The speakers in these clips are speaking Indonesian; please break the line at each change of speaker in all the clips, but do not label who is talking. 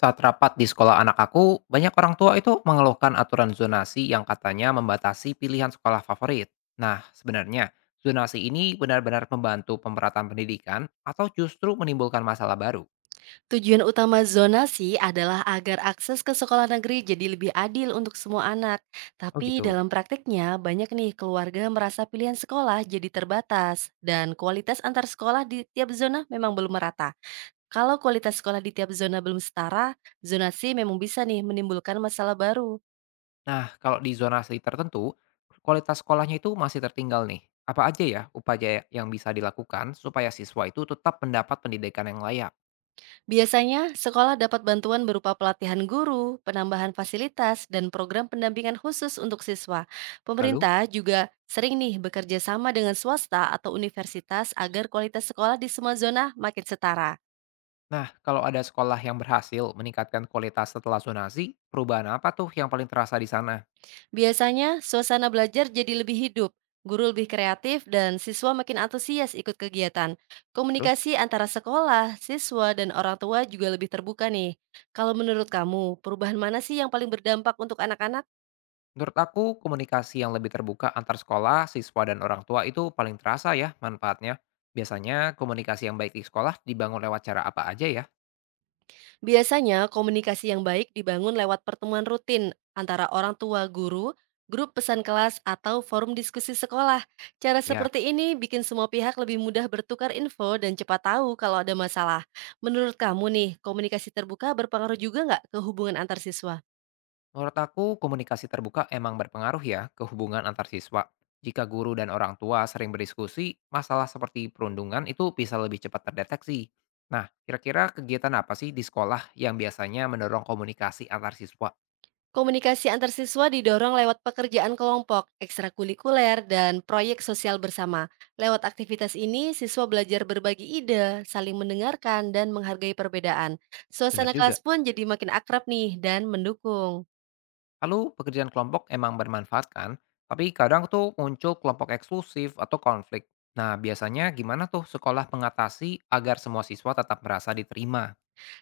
Saat rapat di sekolah anak aku, banyak orang tua itu mengeluhkan aturan zonasi yang katanya membatasi pilihan sekolah favorit. Nah, sebenarnya zonasi ini benar-benar membantu pemerataan pendidikan atau justru menimbulkan masalah baru?
Tujuan utama zonasi adalah agar akses ke sekolah negeri jadi lebih adil untuk semua anak.
Oh
Tapi
gitu.
dalam praktiknya, banyak nih keluarga merasa pilihan sekolah jadi terbatas. Dan kualitas antar sekolah di tiap zona memang belum merata. Kalau kualitas sekolah di tiap zona belum setara, zonasi memang bisa nih menimbulkan masalah baru.
Nah, kalau di zonasi tertentu, kualitas sekolahnya itu masih tertinggal nih. Apa aja ya upaya yang bisa dilakukan supaya siswa itu tetap mendapat pendidikan yang layak?
Biasanya, sekolah dapat bantuan berupa pelatihan guru, penambahan fasilitas, dan program pendampingan khusus untuk siswa.
Lalu,
Pemerintah juga sering nih bekerja sama dengan swasta atau universitas agar kualitas sekolah di semua zona makin setara.
nah kalau ada sekolah yang berhasil meningkatkan kualitas setelah zonasi, perubahan apa tuh yang paling terasa di sana?
Biasanya, suasana belajar jadi lebih hidup, guru lebih kreatif, dan siswa makin antusias ikut kegiatan.
Terus,
Komunikasi antara sekolah, siswa, dan orang tua juga lebih terbuka nih. Kalau menurut kamu, perubahan mana sih yang paling berdampak untuk anak-anak?
menurut aku komunikasi yang lebih terbuka antar sekolah, siswa, dan orang tua itu paling terasa ya manfaatnya. Biasanya komunikasi yang baik di sekolah dibangun lewat cara apa aja ya?
Biasanya, komunikasi yang baik dibangun lewat pertemuan rutin antara orang tua guru, grup pesan kelas, atau forum diskusi sekolah. Cara
Ya,
seperti ini bikin semua pihak lebih mudah bertukar info dan cepat tahu kalau ada masalah. Menurut kamu nih, komunikasi terbuka berpengaruh juga nggak ke hubungan antar siswa?
menurut aku komunikasi terbuka emang berpengaruh ya ke hubungan antar siswa. Jika guru dan orang tua sering berdiskusi, masalah seperti perundungan itu bisa lebih cepat terdeteksi. Nah, kira-kira kegiatan apa sih di sekolah yang biasanya mendorong komunikasi antar siswa?
Komunikasi antar siswa didorong lewat pekerjaan kelompok, ekstrakurikuler, dan proyek sosial bersama. Lewat aktivitas ini, siswa belajar berbagi ide, saling mendengarkan, dan menghargai perbedaan.
Benar
Suasana
juga.
kelas pun jadi makin akrab nih dan mendukung.
Lalu pekerjaan kelompok emang bermanfaat kan, tapi kadang tuh muncul kelompok eksklusif atau konflik. Nah, biasanya gimana tuh sekolah mengatasi agar semua siswa tetap merasa diterima?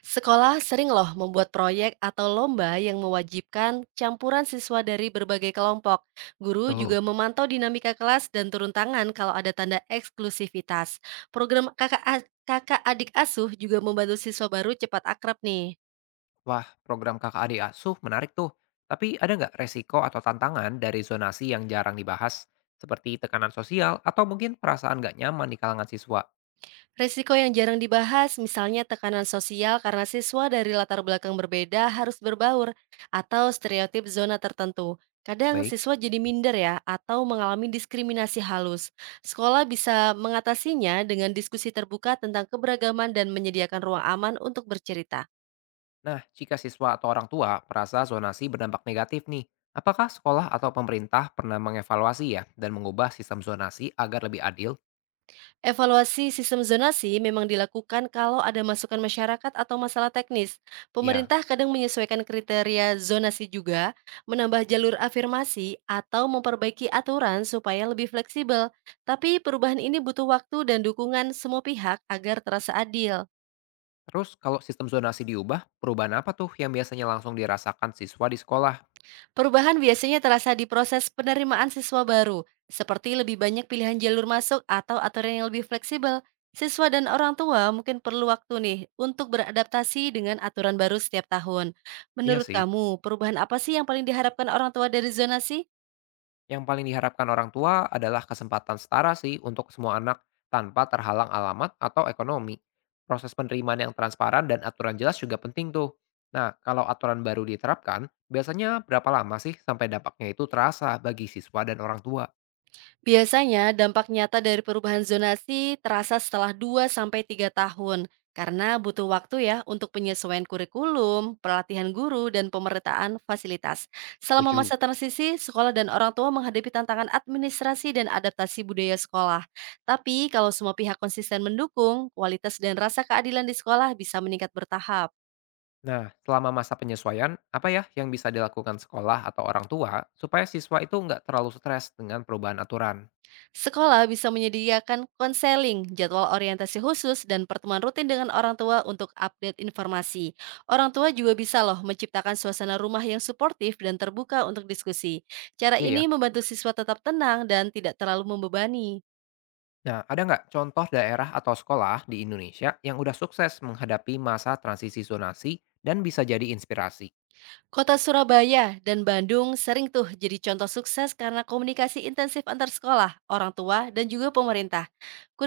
Sekolah sering loh membuat proyek atau lomba yang mewajibkan campuran siswa dari berbagai kelompok. Guru juga
Betul.
memantau dinamika kelas dan turun tangan kalau ada tanda eksklusivitas. Program kakak, kakak adik asuh juga membantu siswa baru cepat akrab nih.
Wah, program kakak adik asuh menarik tuh. Tapi ada nggak resiko atau tantangan dari zonasi yang jarang dibahas? Seperti tekanan sosial atau mungkin perasaan nggak nyaman di kalangan siswa?
Risiko yang jarang dibahas, misalnya tekanan sosial karena siswa dari latar belakang berbeda harus berbaur, atau stereotip zona tertentu. Kadang
Baik.
siswa jadi minder ya, atau mengalami diskriminasi halus. Sekolah bisa mengatasinya dengan diskusi terbuka tentang keberagaman dan menyediakan ruang aman untuk bercerita.
Nah, jika siswa atau orang tua merasa zonasi berdampak negatif nih, apakah sekolah atau pemerintah pernah mengevaluasi ya dan mengubah sistem zonasi agar lebih adil?
Evaluasi sistem zonasi memang dilakukan kalau ada masukan masyarakat atau masalah teknis.
Ya.
Pemerintah kadang menyesuaikan kriteria zonasi juga, menambah jalur afirmasi, atau memperbaiki aturan supaya lebih fleksibel. Tapi perubahan ini butuh waktu dan dukungan semua pihak agar terasa adil.
Terus kalau sistem zonasi diubah, perubahan apa tuh yang biasanya langsung dirasakan siswa di sekolah?
Perubahan biasanya terasa di proses penerimaan siswa baru, seperti lebih banyak pilihan jalur masuk atau aturan yang lebih fleksibel. Siswa dan orang tua mungkin perlu waktu nih untuk beradaptasi dengan aturan baru setiap tahun.
Iya
Menurut
sih.
kamu, perubahan apa sih yang paling diharapkan orang tua dari zonasi?
Yang paling diharapkan orang tua adalah kesempatan setara sih untuk semua anak tanpa terhalang alamat atau ekonomi. Proses penerimaan yang transparan dan aturan jelas juga penting tuh. Nah, kalau aturan baru diterapkan, biasanya berapa lama sih sampai dampaknya itu terasa bagi siswa dan orang tua?
Biasanya dampak nyata dari perubahan zonasi terasa setelah 2 sampai 3 tahun karena butuh waktu ya untuk penyesuaian kurikulum, pelatihan guru, dan pemerataan fasilitas. Selama
Tujuh.
masa transisi, sekolah dan orang tua menghadapi tantangan administrasi dan adaptasi budaya sekolah. Tapi kalau semua pihak konsisten mendukung, kualitas dan rasa keadilan di sekolah bisa meningkat bertahap.
Nah, selama masa penyesuaian, apa ya yang bisa dilakukan sekolah atau orang tua supaya siswa itu nggak terlalu stres dengan perubahan aturan?
Sekolah bisa menyediakan konseling, jadwal orientasi khusus, dan pertemuan rutin dengan orang tua untuk update informasi. Orang tua juga bisa loh menciptakan suasana rumah yang suportif dan terbuka untuk diskusi. Cara
Iya
ini
ya.
membantu siswa tetap tenang dan tidak terlalu membebani.
Nah, ada nggak contoh daerah atau sekolah di Indonesia yang udah sukses menghadapi masa transisi zonasi dan bisa jadi inspirasi?
Kota Surabaya dan Bandung sering tuh jadi contoh sukses karena komunikasi intensif antar sekolah, orang tua, dan juga pemerintah.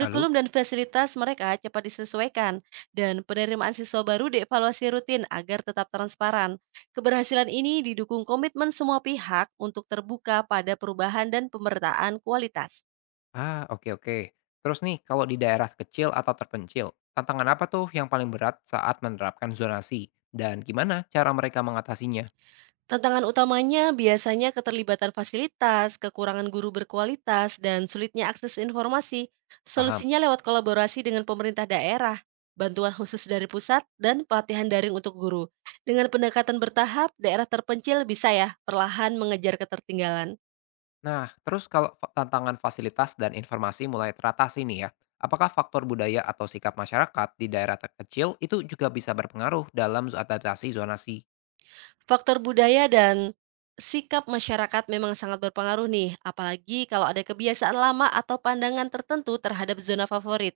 Lalu?
dan fasilitas mereka cepat disesuaikan, dan penerimaan siswa baru dievaluasi rutin agar tetap transparan. Keberhasilan ini didukung komitmen semua pihak untuk terbuka pada perubahan dan pemerataan kualitas.
Ah, oke oke. Terus nih, kalau di daerah kecil atau terpencil, tantangan apa tuh yang paling berat saat menerapkan zonasi? Dan gimana cara mereka mengatasinya?
Tantangan utamanya biasanya keterlibatan fasilitas, kekurangan guru berkualitas, dan sulitnya akses informasi.
Paham.
Solusinya lewat kolaborasi dengan pemerintah daerah, bantuan khusus dari pusat, dan pelatihan daring untuk guru. Dengan pendekatan bertahap, daerah terpencil bisa ya perlahan mengejar ketertinggalan.
Nah, terus kalau tantangan fasilitas dan informasi mulai teratasi nih ya, apakah faktor budaya atau sikap masyarakat di daerah terkecil itu juga bisa berpengaruh dalam adaptasi zonasi?
Faktor budaya dan sikap masyarakat memang sangat berpengaruh nih, apalagi kalau ada kebiasaan lama atau pandangan tertentu terhadap zona favorit.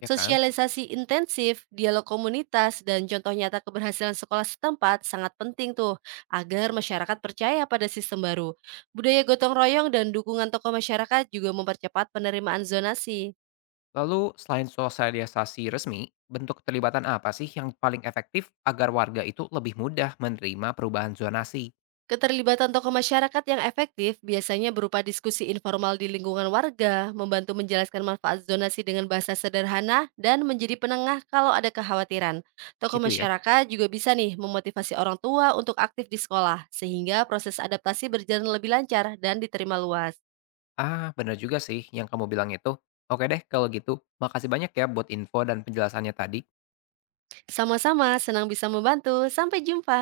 Ya kan?
Sosialisasi intensif, dialog komunitas, dan contoh nyata keberhasilan sekolah setempat sangat penting tuh agar masyarakat percaya pada sistem baru. Budaya gotong royong dan dukungan tokoh masyarakat juga mempercepat penerimaan zonasi.
Lalu, selain sosialisasi resmi, bentuk keterlibatan apa sih yang paling efektif agar warga itu lebih mudah menerima perubahan zonasi?
Keterlibatan tokoh masyarakat yang efektif biasanya berupa diskusi informal di lingkungan warga, membantu menjelaskan manfaat zonasi dengan bahasa sederhana, dan menjadi penengah kalau ada kekhawatiran. Tokoh
Gitu ya.
masyarakat juga bisa nih memotivasi orang tua untuk aktif di sekolah, sehingga proses adaptasi berjalan lebih lancar dan diterima luas.
Ah, bener juga sih yang kamu bilang itu. Oke deh, kalau gitu, makasih banyak ya buat info dan penjelasannya tadi.
Sama-sama, senang bisa membantu. Sampai jumpa.